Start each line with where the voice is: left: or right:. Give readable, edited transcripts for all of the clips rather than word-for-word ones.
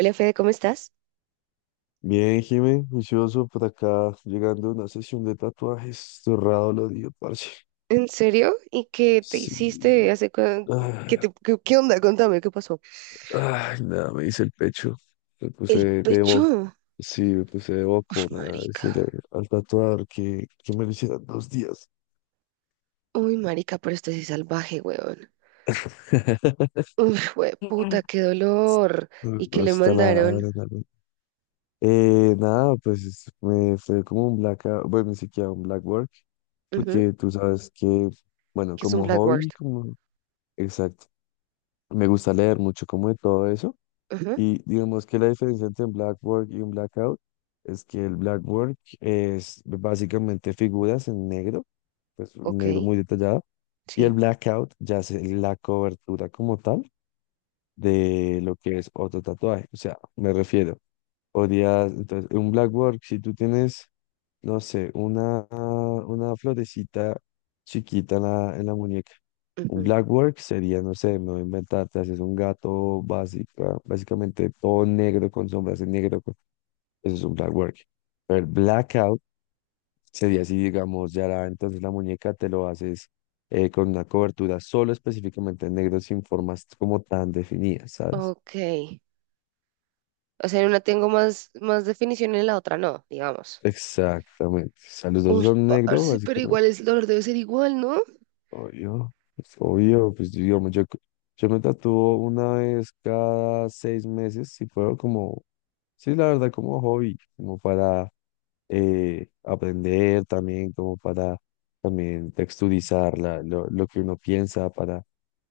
right: Hola Fede, ¿cómo estás?
left: Bien, Jimé, juicioso por acá, llegando a una sesión de tatuajes, cerrado lo dio, parce.
right: ¿En serio? ¿Y qué te hiciste
left: Sí.
right: hace cuan- ¿Qué,
left: Ay,
right: te- qué- qué onda? Contame, ¿qué pasó?
left: ay, nada, me hice el pecho, me
right: El
left: puse de boca,
right: pecho.
left: sí, me puse de boca,
right: Uy,
left: nada,
right: marica.
left: decirle al tatuador que me lo hicieran dos días.
right: Uy, marica, pero esto sí es salvaje, weón. Uy,
left: Mm.
right: puta, qué dolor.
left: No
right: ¿Y qué
left: no
right: le
left: está
right: mandaron?
left: nada, me fue como un black, bueno, ni siquiera un black work,
right: Ujú.
left: porque tú sabes que, bueno,
right: Que es un
left: como
right: blackboard.
left: hobby, como... Exacto. Me gusta leer mucho como de todo eso.
right: Ujú.
left: Y digamos que la diferencia entre un black work y un blackout es que el black work es básicamente figuras en negro, pues un
right: Ok,
left: negro muy detallado, y el
right: sí.
left: blackout ya es la cobertura como tal de lo que es otro tatuaje. O sea, me refiero, podrías, entonces, un black work, si tú tienes no sé, una florecita chiquita en la muñeca. Un
right: ujú,
left: blackwork sería, no sé, me voy a inventar, te haces un gato básicamente todo negro con sombras en negro, eso es un blackwork. Pero el blackout sería así, digamos, entonces la muñeca te lo haces con una cobertura solo específicamente en negro sin formas como tan definidas, ¿sabes?
right: Ok. O sea, en una tengo más, más definición y en la otra no, digamos.
left: Exactamente. O sea, los dos
right: Uy,
left: son negro,
right: parce, pero
left: básicamente.
right: igual el dolor debe ser igual, ¿no?
left: Obvio, pues digamos, yo me tatúo una vez cada 6 meses, si puedo, como, sí, la verdad, como hobby, como para aprender también, como para también texturizar lo que uno piensa, para,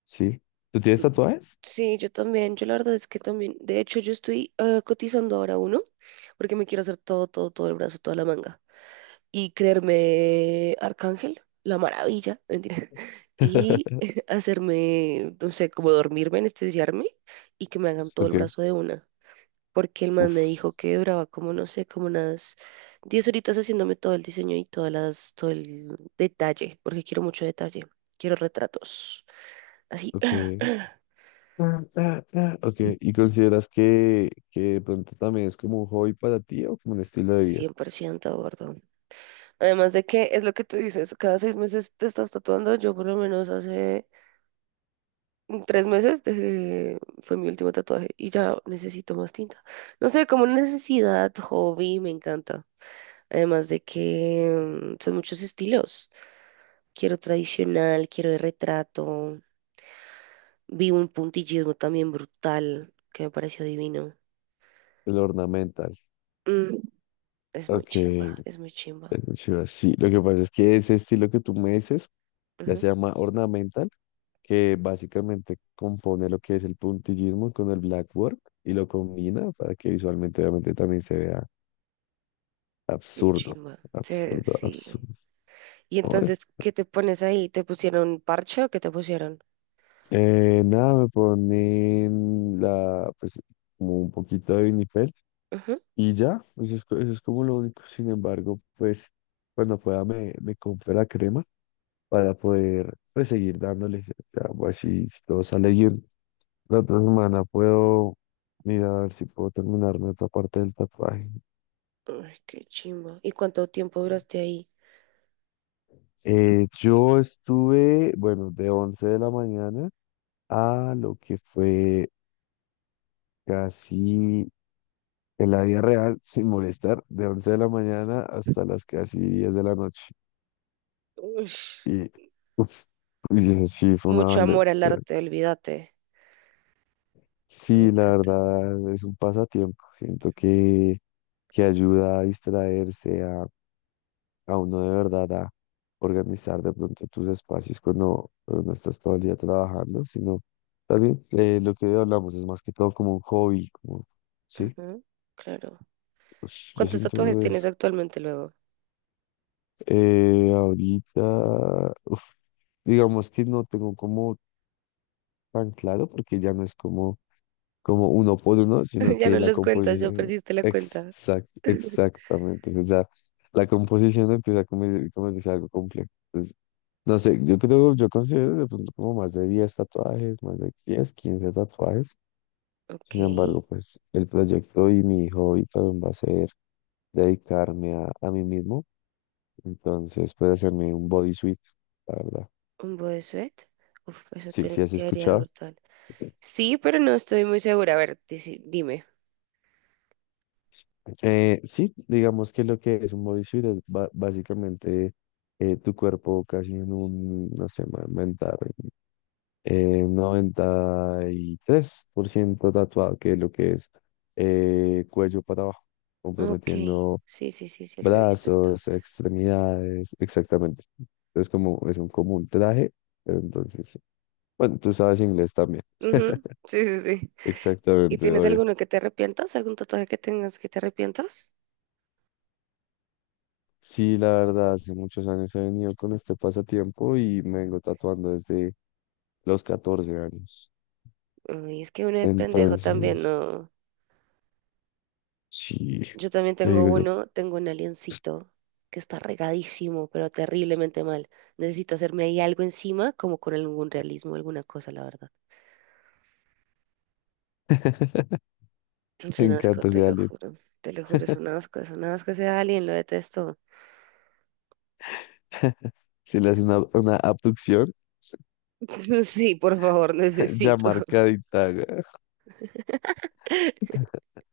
left: ¿sí? ¿Tú tienes tatuajes?
right: Sí, yo también, yo la verdad es que también, de hecho yo estoy cotizando ahora uno, porque me quiero hacer todo, todo, todo el brazo, toda la manga, y creerme Arcángel, la maravilla, mentira, y hacerme, no sé, como dormirme, anestesiarme, y que me hagan todo el
left: Ok,
right: brazo de una, porque el man me dijo
left: uff,
right: que duraba como, no sé, como unas 10 horitas haciéndome todo el diseño y todo el detalle, porque quiero mucho detalle, quiero retratos, así.
left: ok. Ok, ¿y consideras que de pronto también es como un hobby para ti o como un estilo de vida?
right: 100% gordo. Además de que es lo que tú dices, cada 6 meses te estás tatuando. Yo por lo menos hace 3 meses fue mi último tatuaje y ya necesito más tinta. No sé, como una necesidad, hobby, me encanta. Además de que son muchos estilos. Quiero tradicional, quiero de retrato. Vi un puntillismo también brutal que me pareció divino.
left: El ornamental.
right: Mm, es muy
left: Ok,
right: chimba,
left: El
right: es muy chimba.
left: sí, lo que pasa es que ese estilo que tú me dices ya
right: Ujú.
left: se llama ornamental, que básicamente compone lo que es el puntillismo con el blackboard y lo combina para que visualmente obviamente también se vea
right: Qué
left: absurdo,
right: chimba. Sí,
left: absurdo,
right: sí.
left: absurdo.
right: Y
left: Ahora,
right: entonces, ¿qué te pones ahí? ¿Te pusieron parche o qué te pusieron?
left: nada, me ponen pues, como un poquito de vinipel
right: Ujú.
left: y ya, eso es, eso es como lo único. Sin embargo, pues, cuando pueda me compro la crema para poder pues seguir dándole. Ya pues, si todo sale bien, la otra semana puedo mirar a ver si puedo terminarme otra parte del tatuaje.
right: Ay, qué chimba. ¿Y cuánto tiempo duraste ahí?
left: Yo estuve, bueno, de 11 de la mañana a lo que fue casi en la vida real, sin molestar, de 11 de la mañana hasta las casi 10 de la noche.
right: Ush.
left: Y, uff, y eso sí, fue una
right: Mucho
left: banda.
right: amor al arte, olvídate. Me
left: Sí, la
right: encanta.
left: verdad es un pasatiempo. Siento que ayuda a distraerse, a uno de verdad a organizar de pronto tus espacios cuando no estás todo el día trabajando, sino también lo que hoy hablamos es más que todo como un hobby, como, sí,
right: Ujú, claro.
left: pues, yo
right: ¿Cuántos tatuajes
left: siento
right: tienes
left: eso.
right: actualmente luego?
left: Ahorita, uf, digamos que no tengo como tan claro porque ya no es como uno por uno, sino
right: Ya
left: que
right: no
left: la
right: los cuentas, ya
left: composición,
right: perdiste la cuenta.
left: exactamente, o sea, la composición empieza a convertirse en algo complejo. Entonces, no sé, yo creo, yo considero de pronto como más de 10 tatuajes, más de 10 15 tatuajes.
right: Ok,
left: Sin embargo, pues el proyecto y mi hobby también va a ser dedicarme a mí mismo. Entonces, puede hacerme un bodysuit, la verdad.
right: un bodysuit. Uf, eso
left: Sí, ¿sí has
right: quedaría
left: escuchado?
right: brutal. Sí, pero no estoy muy segura. A ver, dime.
left: Sí, digamos que lo que es un bodysuit es básicamente tu cuerpo casi en un, no sé, aumentar 93% tatuado, que es lo que es cuello para abajo,
right: Ok,
left: comprometiendo
right: sí, sí, sí, sí, lo he visto
left: brazos,
right: entonces.
left: extremidades, exactamente. Es como, es un, como un traje, pero entonces, sí. Bueno, tú sabes inglés también,
right: Ujú. Sí, sí, sí. ¿Y
left: exactamente,
right: tienes
left: oye.
right: alguno que te arrepientas? ¿Algún tatuaje que tengas que te arrepientas?
left: Sí, la verdad, hace muchos años he venido con este pasatiempo y me vengo tatuando desde los 14 años.
right: Uy, es que uno de pendejo también,
left: Entonces,
right: no.
left: sí,
right: Yo también
left: te
right: tengo
left: digo yo,
right: uno, tengo un aliencito que está regadísimo, pero terriblemente mal. Necesito hacerme ahí algo encima, como con algún realismo, alguna cosa, la verdad. Es
left: me
right: un asco,
left: encanta
right: te
left: ese
right: lo
left: alien.
right: juro. Te lo juro, es un asco ese alien, lo detesto.
left: Si le hacen una abducción,
right: Sí, por favor,
left: ya
right: necesito.
left: marcadita, güey.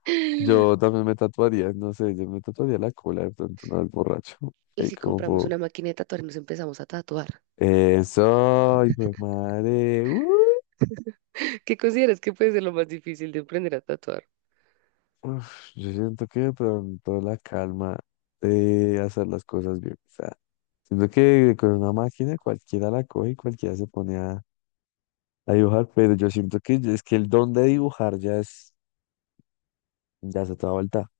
right: ¿Y
left: Yo también me tatuaría, no sé, yo me tatuaría la cola de pronto una vez borracho. Ahí
right: si
left: como
right: compramos
left: por...
right: una máquina de tatuar y nos empezamos a tatuar?
left: Eso, hijo de madre. ¡Uh!
right: ¿Qué consideras que puede ser lo más difícil de aprender a tatuar?
left: Uf, yo siento que de pronto la calma de hacer las cosas bien. O sea, siento que con una máquina cualquiera la coge y cualquiera se pone a dibujar, pero yo siento que es que el don de dibujar ya es otra vuelta.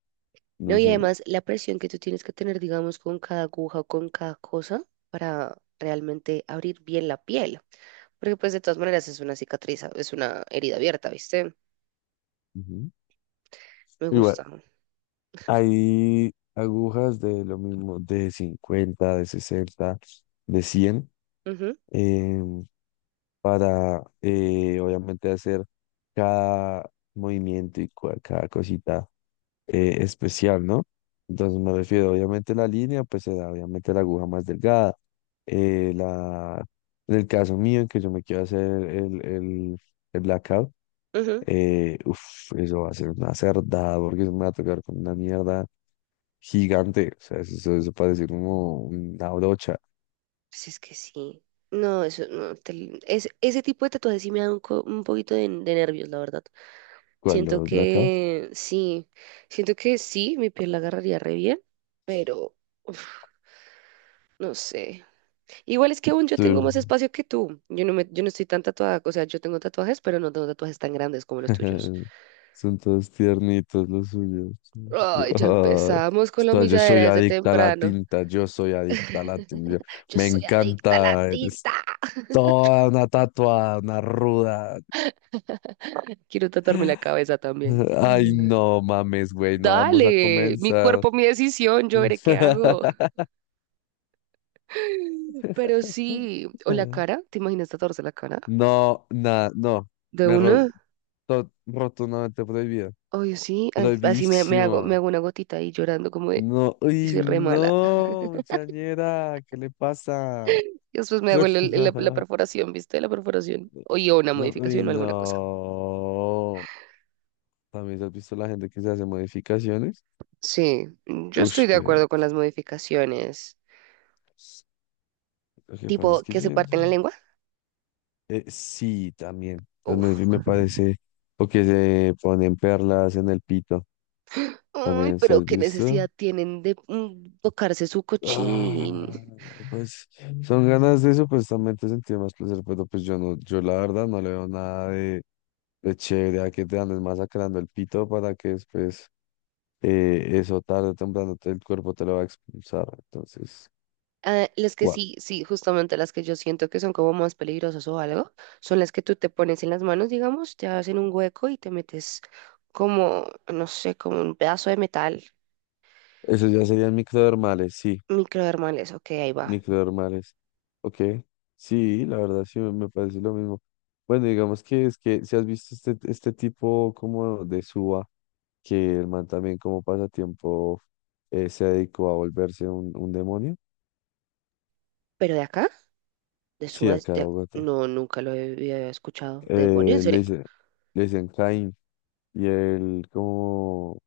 right: No,
left: No
right: y
left: sé.
right: además la presión que tú tienes que tener, digamos, con cada aguja o con cada cosa para realmente abrir bien la piel. Porque pues de todas maneras es una cicatriz, es una herida abierta, ¿viste?
left: Ujú.
right: Me
left: Igual,
right: gusta.
left: hay agujas de lo mismo, de 50, de 60, de 100,
right: Ujú,
left: em, para obviamente hacer cada movimiento y cada cosita especial, ¿no? Entonces me refiero, obviamente la línea, pues será obviamente la aguja más delgada. Eh, la, en el caso mío, en que yo me quiero hacer el blackout,
right: ujú.
left: uf, eso va a ser una cerdada, porque eso me va a tocar con una mierda gigante. O sea, eso parece como una brocha.
right: Pues es que sí. No, eso no. Ese tipo de tatuajes sí me da un poquito de nervios, la verdad.
left: ¿Cuál
right: Siento
left: los blackouts?
right: que sí. Siento que sí, mi piel la agarraría re bien, pero uf, no sé. Igual es que aún yo tengo más espacio que tú. Yo no estoy tan tatuada. O sea, yo tengo tatuajes, pero no tengo tatuajes tan grandes como los tuyos.
left: Son todos tiernitos los suyos. Yo,
right: Ay, ya
left: ay,
right: empezamos con la
left: yo
right: humilladera
left: soy
right: desde
left: adicta a la
right: temprano.
left: tinta, yo soy adicta a la tinta.
right: Yo
left: Me
right: soy adicta a la
left: encanta, eres
right: tinta.
left: toda una tatuada, una ruda.
right: Quiero tatuarme la cabeza también.
left: Ay, no mames, güey, no vamos a
right: Dale, mi
left: comenzar.
right: cuerpo, mi decisión, yo veré qué hago. Pero sí, o la cara, ¿te imaginas tatuarse la cara?
left: No, nada, no.
right: ¿De
left: Me ro-
right: una?
left: rotundamente prohibido.
right: Oye, sí, así me, me hago, me
left: Prohibísimo.
right: hago una gotita ahí llorando como de,
left: No,
right: y
left: uy,
right: soy re mala.
left: no, muchañera, ¿qué le pasa?
right: Y después me hago la perforación, ¿viste? La perforación. Oye, o una
left: No, uy,
right: modificación o alguna cosa.
left: no. También has visto la gente que se hace modificaciones.
right: Sí, yo
left: Ush,
right: estoy de
left: pero
right: acuerdo con las modificaciones.
left: lo que
right: Tipo,
left: pasa es que
right: que
left: yo
right: se parten la lengua.
left: sí, también. Las
right: Uf.
left: modificaciones me parece. O que se ponen perlas en el pito.
right: Ay,
left: También, ¿se
right: pero
left: has
right: qué necesidad
left: visto?
right: tienen de tocarse su cochín.
left: Ah, pues son ganas de supuestamente sentir más placer, pero pues yo no, yo la verdad no le veo nada de chévere a que te andes masacrando el pito para que después. Eso tarde o temprano el cuerpo te lo va a expulsar. Entonces,
right: Ah, las que
left: wow.
right: sí, sí, justamente las que yo siento que son como más peligrosas o algo, son las que tú te pones en las manos, digamos, te hacen un hueco y te metes como, no sé, como un pedazo de metal,
left: Esos ya serían microdermales, sí,
right: microdermales, ok, ahí va.
left: microdermales. Ok, sí, la verdad sí me parece lo mismo. Bueno, digamos que es que si has visto este tipo como de suba, que el man también como pasatiempo se dedicó a volverse un demonio.
right: Pero de acá, de
left: Sí, acá de
right: sudeste,
left: Bogotá.
right: no, nunca lo había escuchado. ¿Demonio, en
left: Eh, le
right: serio?
left: dice- le dicen Caín y él como...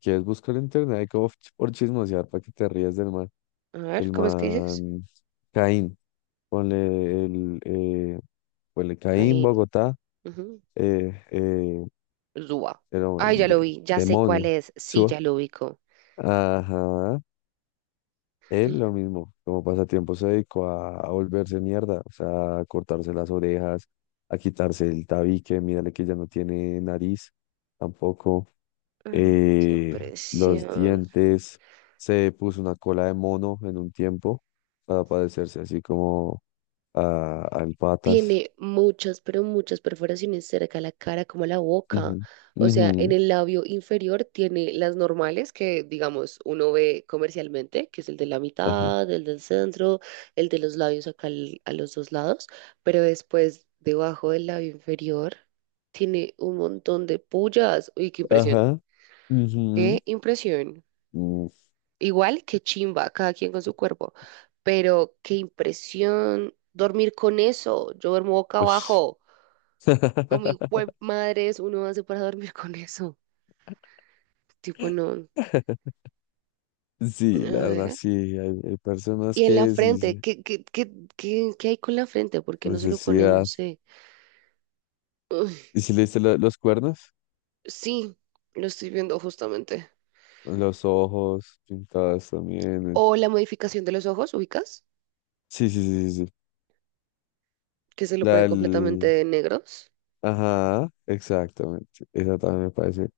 left: ¿Quieres buscar en internet? Hay como por chismosear para que te rías del man.
right: A ver,
left: El
right: ¿cómo es que dices?
left: man Caín, ponle el, eh, ponle Caín,
right: Caín.
left: Bogotá,
right: Ujú.
left: eh, eh,
right: Zua.
left: pero
right: Ay, ya lo vi, ya sé cuál
left: demonio,
right: es, sí,
left: suba.
right: ya lo ubico.
left: Ajá, él lo mismo, como pasatiempo se dedicó a volverse mierda, o sea, a cortarse las orejas, a quitarse el tabique, mírale que ya no tiene nariz tampoco,
right: Ay, qué
left: eh, los
right: impresión.
left: dientes, se puso una cola de mono en un tiempo para padecerse así como al Patas.
right: Tiene muchas, pero muchas perforaciones cerca a la cara, como a la boca.
left: Ujú,
right: O sea, en
left: ujú,
right: el labio inferior tiene las normales que, digamos, uno ve comercialmente, que es el de la
left: Ajá.
right: mitad, el del centro, el de los labios acá a los dos lados, pero después, debajo del labio inferior, tiene un montón de pullas. Uy, qué impresión.
left: Ajá. Ujú,
right: Qué impresión.
left: mm,
right: Igual que chimba, cada quien con su cuerpo, pero qué impresión dormir con eso. Yo duermo boca
left: ush.
right: abajo. Como hijo madres uno hace para dormir con eso. Tipo, no. A
left: Sí, la verdad,
right: ver.
left: sí. Hay personas
right: Y en la
left: que sí,
right: frente,
left: sí,
right: ¿qué hay con la frente? ¿Por qué no se lo ponen? No
left: necesidad.
right: sé. Uy,
left: ¿Y si le diste los cuernos?
right: sí, lo estoy viendo justamente.
left: Los ojos pintados también.
right: O la modificación de los ojos, ¿ubicas?
left: Sí, sí, sí, sí, sí.
right: Que se lo
left: La
right: ponen
left: del...
right: completamente negros.
left: Ajá, exactamente. Esa también me parece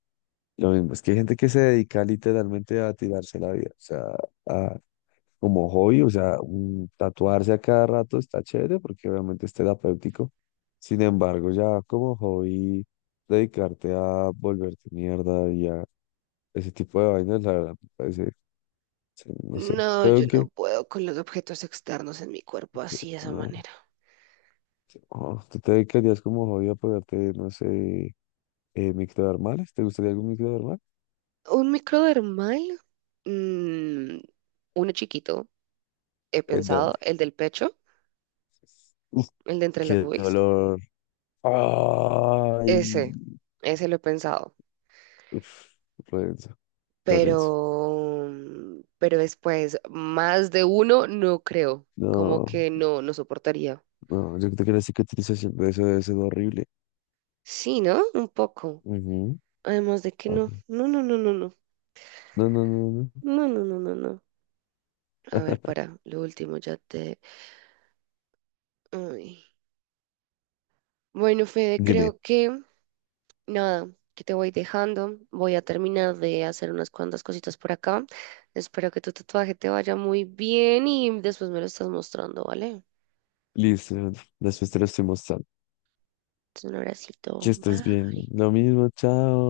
left: lo mismo. Es que hay gente que se dedica literalmente a tirarse la vida. O sea, a como hobby, o sea, tatuarse a cada rato está chévere porque obviamente es terapéutico. Sin embargo, ya como hobby, dedicarte a volverte mierda y a ese tipo de vainas, la verdad, me parece, sí, no sé.
right: No,
left: Creo
right: yo
left: que,
right: no puedo con los objetos externos en mi cuerpo así de esa
left: no,
right: manera.
left: no, tú te dedicarías como hobby a ponerte, no sé, microdermales, ¿te gustaría algún microdermal?
right: ¿Un microdermal? Mm, uno chiquito, he
left: ¿En
right: pensado,
left: dónde?
right: el del pecho,
left: Uf,
right: el de entre las
left: qué
right: boobies.
left: dolor. Ay,
right: Ese, ese lo he pensado,
left: uf, lo denso, lo denso.
right: pero después, más de uno, no creo, como
left: No.
right: que no, no soportaría.
left: No, yo creo que la cicatrización de eso debe ser horrible.
right: Sí, ¿no? Un poco.
left: Ujú,
right: Además de que no,
left: papi.
right: no, no, no, no, no,
left: No, no, no, no.
right: no, no, no, no, no. A ver, para, lo último ya te... Ay. Bueno, Fede,
left: Dime.
right: creo que nada, que te voy dejando, voy a terminar de hacer unas cuantas cositas por acá. Espero que tu tatuaje te vaya muy bien y después me lo estás mostrando, ¿vale?
left: Listo, Leandro. Después te lo estoy mostrando.
right: Un
left: Que
right: abracito.
left: estés bien.
right: Bye.
left: Lo mismo, chao.